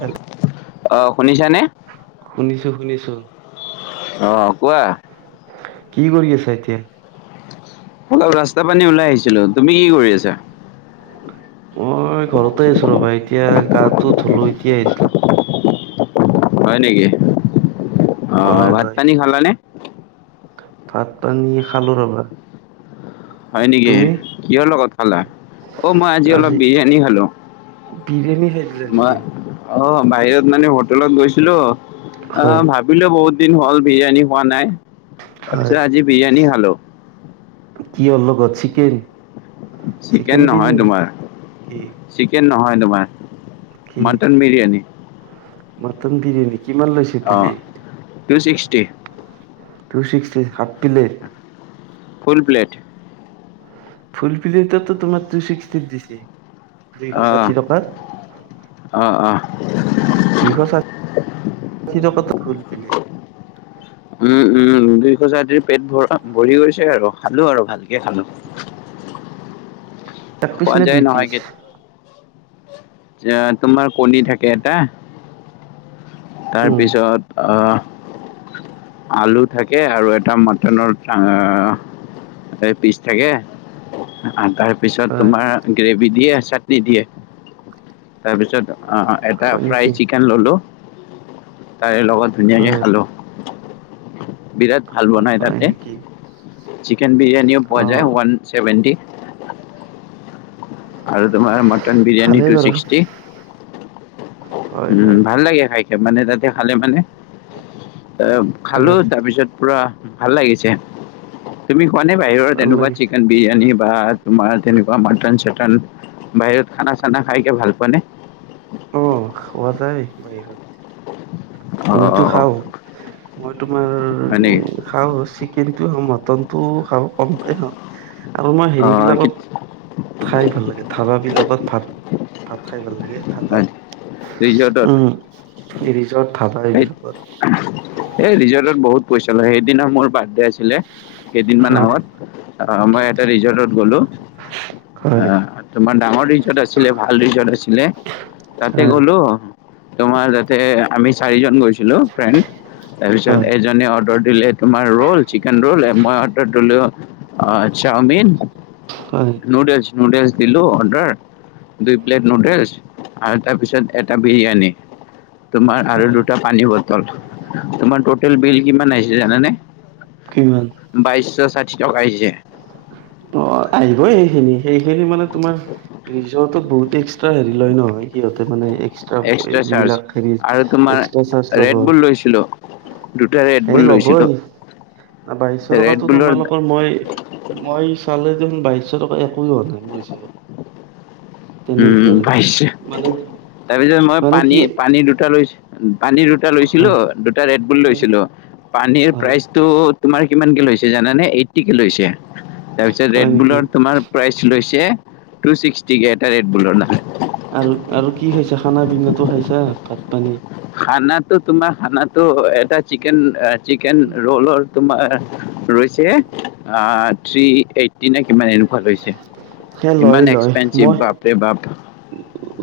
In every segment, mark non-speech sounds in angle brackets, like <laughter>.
হেল অ শুনিছানে শুনিছো শুনিছো অ কোৱা কি কৰি আছা এতিয়া অলপ ৰাস্তা পানী ওলাই আহিছিলো তুমি কি কৰি আছা মই ঘৰতে আছো ৰবা এতিয়া গা টো ধলো এতিয়া এছি হয় নেকি অ হয় ভাত হয় পানী খালানে? ভাত পানী খালো ৰবা হয় নেকি তুমি? কিহৰ লগত খালা অ' মই আজি অলপ বিৰিয়ানী খালোঁ বিৰিয়ানী খাই দিলে নেকি অ বাহিৰত মানে হোটেলত গৈছিলো অ হয় ভাব বিলও বহুত দিন হ'ল বিৰিয়ানী খৱা নাই তাৰপিছত হয় আজি বিৰিয়ানী খালো কিহৰ লগত চিকেন চিকেন নহয় তোমাৰ কি চিকেন নহয় তোমাৰ কি মটন বিৰিয়ানী মটন বিৰিয়ানি কিমান লৈছে অঁ টু ছিক্সটি টো sixty half plate full plate full প্লেটতো তোমাৰ তু চিক্স টি দিছে দুইশ অ ষাঠি টকা অ অ দুইশ ষাঠি টকাতো ফুল পিলেত উম উম দুইশ সঠি টকাত পেট ভৰা ভৰি গৈছে আৰু খালো আৰু ভালকে খালো এক পিচ খোৱা নে যায় দুই নহয় পিচ কেত তোমাৰ কণী থাকে এটা তাৰ উম পিছত আহ আলু থাকে আৰু এটা মাটনৰ এ পিচ থাকে তাৰপিছত হয়। তোমাৰ গ্ৰেভি দিয়ে চাটনি দিয়ে তাৰপিছত আ আ এটা হয় নেকি? ফ্ৰাই চিকেন ললোঁ তাৰ লগত ধুনীয়াকে হয়, খালোঁ বিৰাট ভাল বনাই হয় তাতে নেকি? চিকেন বিৰিয়ানীও পোৱা যায় অ', ওৱান চেভেণ্টি আৰু তোমাৰ মটন বিৰিয়ানী ভালেই টু বাৰু। ছিক্সটি হয়, উম হয়, ভাল লাগে খাইকে মানে তাতে খালে মানে আহ খালো হয়, তাৰ পিছত পুৰা ভাল লাগিছে তুমি খোৱা নে বাহিৰৰ ভাল তেনেকুৱা লাগিছে। চিকেন বিৰিয়ানী বা তোমাৰ তেনেকুৱা মাটন চাটন বাহিৰত খানা চানা খাইকে ভাল পোৱা নে অ খোৱা যায় অ বাহিৰত অ মইতো অ খাও মই তোমাৰ হয়। উম, খাওঁ চিকেনটো খাওঁ মটনটোও খাওঁ কমকে খাওঁ আৰু মই অ হেৰি বিলাকত কি- খাই ভাল লাগে ধাবাবিলাকত ভাত ভাত খাই ভাল লাগে হয়। ঠাণ্ডাত ৰিজৰ্টত এই জত ভাবা এইবিলাকত এ ৰিজতত বহুত পইচা লয় সেইদিনা মোৰ বাৰ্থডেত- লে কেইদিনমান হয়, আগত অ মই এটা ৰিজৰ্টত গ'লো। হয়, অঁ তোমাৰ ডাঙৰ ৰিজৰ্ট আছিলে ভাল ৰিজৰ্ট আছিলে তাতে হয়, গলো- তোমাৰ যাতে আমি চাৰিজন গৈছিলো ফ্ৰেণ্ড তাৰপিছত, হয়, এজনে অৰ্ডা- দিলে তোমাৰ ৰোল চিকেন ৰোল এ ময় অৰ্ডাৰ দিলোঁ এ চাওমিন- হয়। নুডেলছ নুডেলছ দিলোঁ অৰ্ডাৰ। দুই প্লেট নুডেলছ আৰু তাৰপিছত এটা বিৰিয়ানী। তোমাৰ আৰু হয়, দুটা পানী বটল। তোমাৰ টটেল বিল কিমান আহিছে জানানে? কিমান? বাইছশ ষাঠি টকা আহিছে। অঁ আহিবই সেইখিনি সেইখিনি মানে তোমাৰ- ৰিজতত বহুত এক্সট্ৰা হেৰি লয় নহয় সিহঁতে মানে এক্স- ট্ৰাপ এক্সট্ৰা এ চাৰ্জ যিবিলাক হেৰী আৰু তোমাৰ এক্সট্ৰা চাৰ্জ ল'ব। ৰেড বুল লৈছিলোঁ দুটা ৰেডবুল লৈছিলো। না বাইশশ টকাতো তোমালোকৰ মই- মই চালে দেখোন বাইশ টকা একোৱে হোৱা নাই মোৰ হিচাপত। তেনেকুৱা উম' লাগিছে পাইছে, মানে তাৰপিছত মই মানে কি পানী পানী দুটা লৈছি- পানী দুটা লৈছিলো হয় দুটা ৰেডবুল হয় লৈছিলো। পানীৰ হয় প্ৰাইচটো তোমাৰ কিমান কে লৈছে জানানে? এইট্টিকে লৈছে। তাৰপিছত হয় নেকি ৰেডবুলত তোমাৰ প্ৰাইচ লৈছে টু ছিক্সটিকে এটা ৰেডবুলৰ দাম। আৰ আৰু কি খাইছা খানা পিনাটো খাইছা ভাত পানী। খানাটো তোমাৰ খানাটো এটা চিকেন চিকেন ৰোলৰ তোমাৰ- ৰৈছে আঁ থ্ৰী এইট। টিনে কিমান এনেকুৱা লৈছে সেই লয় ইমান লয় মই এক্সপেঞ্চিভ বাপৰে বাপ।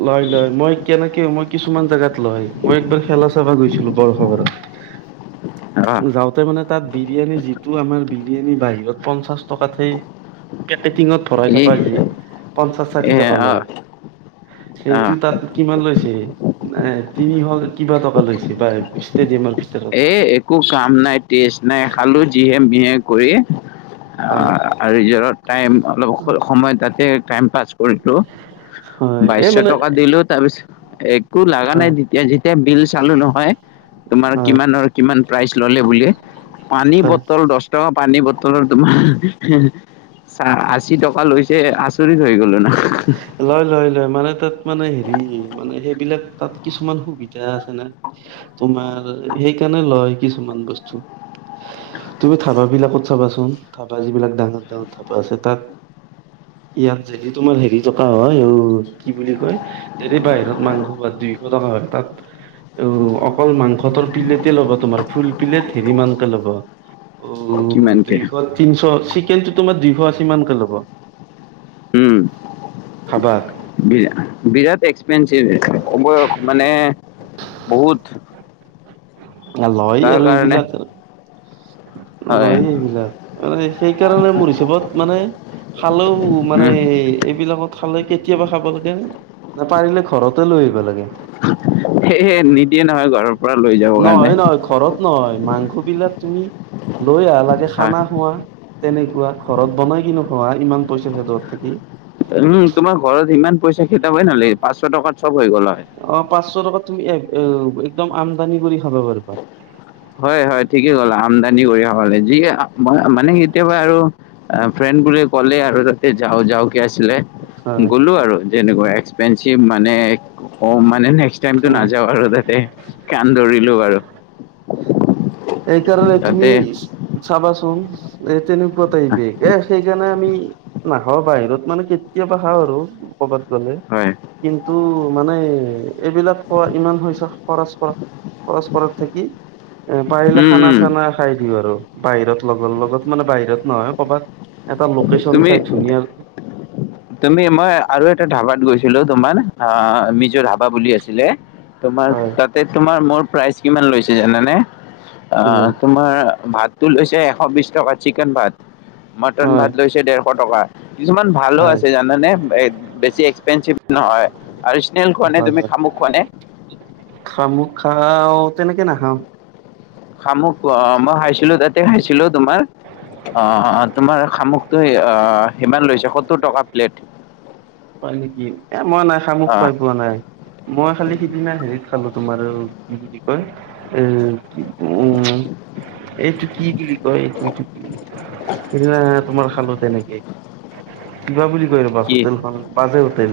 লয় লয়, মই কেনেকে মই কিছুমান জাগাত লয় মই একবাৰ খেলা- চাব গৈছিলো বৰসবাৰত। অঁ যাওঁত- তে মানে তাত বিৰিয়ানী যিটো আমাৰ বিৰিয়ানী বাহিৰত পঞ্চাশ টকাতে পেকেটিঙত- ভৰাই এই থকা যি পঞ্চাশ ষাঠি টকা অঁ লয় সেইটো অঁ তাত- কিমান লৈছে নাই তিনিশ কিবা টকা লৈছে বা ষ্টেডিয়ামৰ ফিচ। এ একো কাম নাই টেজ নাই খালোঁ যিহে মিহে কৰি। হয় আৰু ৰিজত টাইম অলপ সময় তাতে টাইম পাছ কৰিলোঁ। হয় বাইশ এই মানে টকা দিলো তাৰপিছত- একো লগা নাই হয় তেতিয়া যেতিয়া বিল চালো নহয় তোমাৰ- হয় ধৰ কিমান প্ৰাইচ ললে বুলি পানী হয় বটল দছ- টকা পানী বটলৰ তোমাৰ আশী টকা লৈছে। চৰিত হৈ গলো না। লয় লয় লয়, মানে তাত মানে হেৰি মানে সেইবিলাক তাত কিছুমান সুবিধা আছে না। তোমাৰ সেইকাণে লয় কিছুমান বস্তু। তুমি ধাবাবিলাকত চাবাচোন ধাবা যিবিলাক ডাঙৰ ডাঙৰ ধাবা আছে তাত- ইয়াত যদি তোমাৰ হেৰি থকা হয়, অও কি বুলি কয়? যদি বাহিৰত মাংস ভাত দুইশ টকা হয় তাত। অও অকল মাংসটোৰ প্লেটে ল'বা তোমাৰ ফুল পিলেট হেৰি মানকে ল'ব, - অ' কিমানকে দুইশ তিনিশ চিকেনটো তোমাৰ দুইশ আশী মানকে ল'ব। উম, ধাবাত বিৰাট এক্স ঞ্চ অ বয়স মানে বহুত- আৰু লয় তাৰ আৰু কাৰণে এইবিলাক, হয় লয় এইবিলাক। মানে সেইকাৰণে মোৰ হিচাপত মানে- খালেও মানে উম এইবিলাকত খালে কেতিয়াবা খাব লাগে। নাপাৰিলে ঘৰতে লৈ আহিব লাগে। সে নিদিয়ে নহয় ঘৰত। নহয় নহয় ঘৰত নহয় মাংস বিলাক তুমি- লৈ আহা লাগিলে হয় খানা খোৱা। তেনেকুৱা ঘৰত বনাই কিনো খোৱা ইমান পইচা সেদুৱাত থাকি। উম তোমাৰ ঘৰত ইমান পইচা খেদাবই নালাগে পাঁচশ টকা চব হৈ গ'ল হয়। অ পাঁচশ টকাত তুমি একদম আমদানি কৰি খাবা পাৰিবা। হয় হয় ঠিকেই কলা আমদানি কৰি খাব লাগে যি মানে কেতিয়াবা আৰু- ফ্ৰেণ্ড বোৰে ক'লে আৰু তাতে যাওঁ যাওঁকৈ আছিলে হয় গ'লোঁ আৰু। তেনেকুৱা এক্সপেঞ্চিভ মানে মানে নেক্স টাইমটো হয় নাযাওঁ আৰু তাতে। কাণ ধৰিলো বাৰু। এইকাৰণে তুমি তাতে চাবাচোন এ তেনে কুৱাই তাইপে এ সেইকাৰণে আমি- নাখাওঁ বাহিৰত মানে কেতিয়াবা খাওঁ আৰু কৰ'বাত গ'লে। হয়। কিন্তু মানে এইবিলাক খোৱা ইমান হৈছে খৰচ কৰা। খৰচ কৰা থাকি- এ পাৰিলে উম খানা উম চানা খাই দিওঁ আৰু বাহিৰত লগৰ লগত মানে বাহিৰত নহয় কৰবাত- এটা লোকেশ্যন তুমি চাই ধুনীয়াকে। তুমি মই আৰু এটা ধাবাত গৈছিলো তোমাৰ অ মিজু ধাবা বুলি আছিলে। তোমাৰ হয় তাতে তোমাৰ মোৰ প্ৰাইজ কিমান লৈছে জানানে। আহ কিমান তোমাৰ ভাতটো লৈছে এশ বিশ টকা চিকেন ভাত- ন হয় ভাত লৈছে ডেৰশ টকা কিছুমান ভালো হয় আছে জানানে বেছি এক্সপেঞ্চিভ- নহয়, আৰু চ্নেল খোৱা নে তুমি খামুক খোৱা নে? খামুক খাওঁ তেনেকে নাখাওঁ। খামুক অ মই খাইছিলো তাতে খাইছিলো তোমাৰ, অ- তোমাৰ শামুকটো অ সিমান লৈছে সত্তৰ টকা প্লেট। হয় নেকি এ মই নাই শামুক অ খাই পোৱা নাই। মই খালি সিদিনা হেৰিত খালো তোমাৰ কি বুলি কয় এ- উম, এইটো কি বুলি কয় এইটো কি- সেইদিনা তোমাৰ খালো তেনেকেই, কিবা বুলি কৈ ৰ'বা কি হোটেলখন। বাজৈ হোটেল,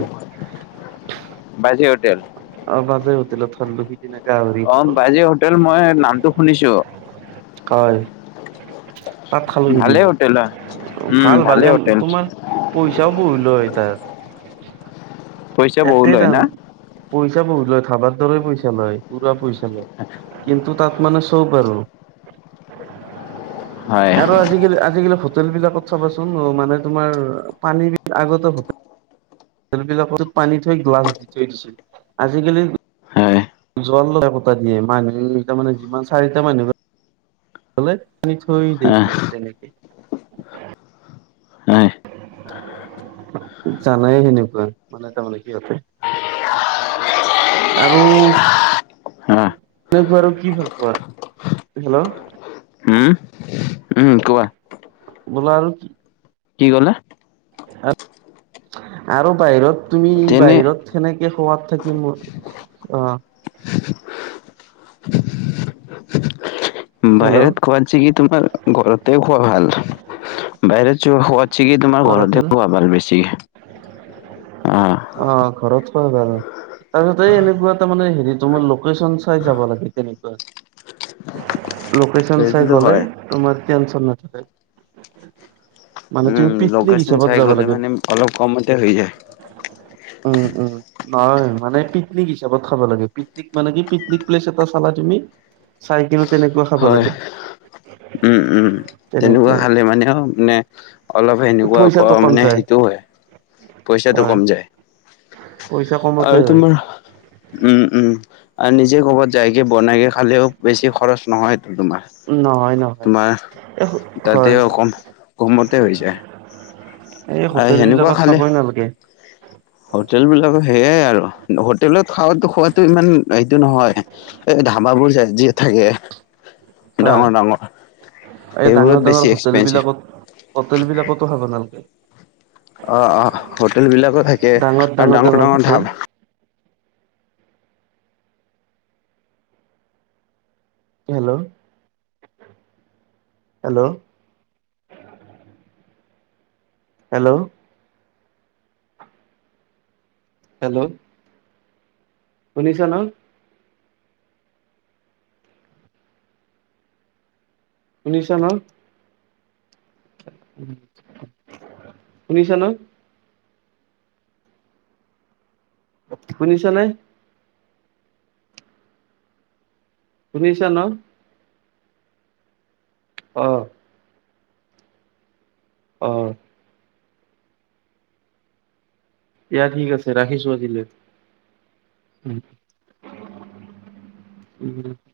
বাজে হোটেল অ বাজৈ হোটেলত খালো। সিদিনা গাহৰি অ খালো বাজৈ হোটেল মই নামটো শুনিছো। হয়, তাত খালো ভালে সিদিনা হোটেল হয় উম ভাল ভাল ভালে এ হোটেল তোমাৰ- পইচাও বহুত লয় তাত, পইচা বহু একে লয় দাম। না পইচা বহুত লয় ধাবাৰ দৰে পইচা লয় পোৰা পইচা লয়। আচ্ছা। কিন্তু তাত মানে চব আৰু, হয় আৰু- আজি‌ কালি হোটেল বিলাক চাবাচোন মানে তোমাৰ পানী হ হোটেলবিলাকত পানী থৈ গ্লাছ দি থৈ দিছিল আজিকালি- হয় জল লগ পত দিয়ে মানুহ তাৰমানে যিমান চাৰিটা মানুহলে, পানী থৈ দেই আহ তোমাৰ তেনেকে। হয়। জানাই সেনেকুৱা মানে তাৰমানে সিহঁতে, আৰু আহ আৰু কি ভাল পোৱা? হেল্ল', উম উম, কোৱা? বোল আৰু কি <unintelligible> কি কলে? আৰু বাহিৰত তুমি তেনে বাহিৰত সেনেকে সোৱাত থাকি মোৰ অ', হেল্ল' বাহিৰত খোৱা কি তোমাৰ ঘৰতে খোৱা ভাল। বাহিৰত খো চিগি তোমাৰ ঘৰতে খোৱা ভাল বেছি অ', অ, ঘৰত খোৱা ভাল। তাৰপিছত এই এনেকুৱা এটা মানে হেৰি তোমাৰ লোকেশ্যন চাই যাব লাগে তেনেকুৱা। লোকেশ্যন চাই সেইটোতো গ'লে হয় তোমাৰ টেনশন নাথাকে। মানে উম তুমি পিকনিক লোকেশ্যন চাই হিচাপত যাব গ'লে লাগে। মানে অলপ কমতে হৈ যায়। উম, উম, নহয় মানে পিকনিক হিচাপত খাব লাগে। পিকনিক মানে কি পিকনিক প্লেচ এটা চালা তুমি, চাইকিনে তেনেকুৱা খাব হয় লাগে। উম, উম, তেনেকুৱা হলে মানেও মে অলপ সেনেকুৱা পইচাটো অকৰা কম মানে যায় সেইটো হয়। পইচাটো হয় কম যায় পইচা কমতে আৰু হয় তোমাৰ উম, উম, আৰু নিজে ক'বাত যাইকে বনাইকে খালেও বেছি খৰচ নহয়টো তোমাৰ। নহয় নহয় তোমাৰ এ তাতে হয় অ, কম কমতে হৈ যায়। এই আৰু হোটেল সেনেকুৱা বিলাকত খালে খাবই নালাগে। হোটেল বিলাকৰ সেইয়াই আৰু হোটেলত খাৱাটো খোৱাতো ইমান এইটো নহয়। এই ধাবাবোৰ যায় যিয়ে থাকে। হয় এই ডাঙৰ-ডাঙৰ ডাঙৰ এইবোৰত ডাঙৰ বেছি হোটেল এক্সপেনঞ্চিভ। বিলাকত হোটেল বিলাকতো খাবা নালাগে। অ, অ, হোটেল বিলাকো থাকে আৰু ডাঙৰ ডাঙৰ dhaba hello, hello, hello, hello, শুনিছ ন? শুনিছ ন? শুনিছ ন? শুনিছ নে? শুনিছা ন? অ', অ', দিয়া ঠিক আছে ৰাখিছো আজিলে। উম, উম।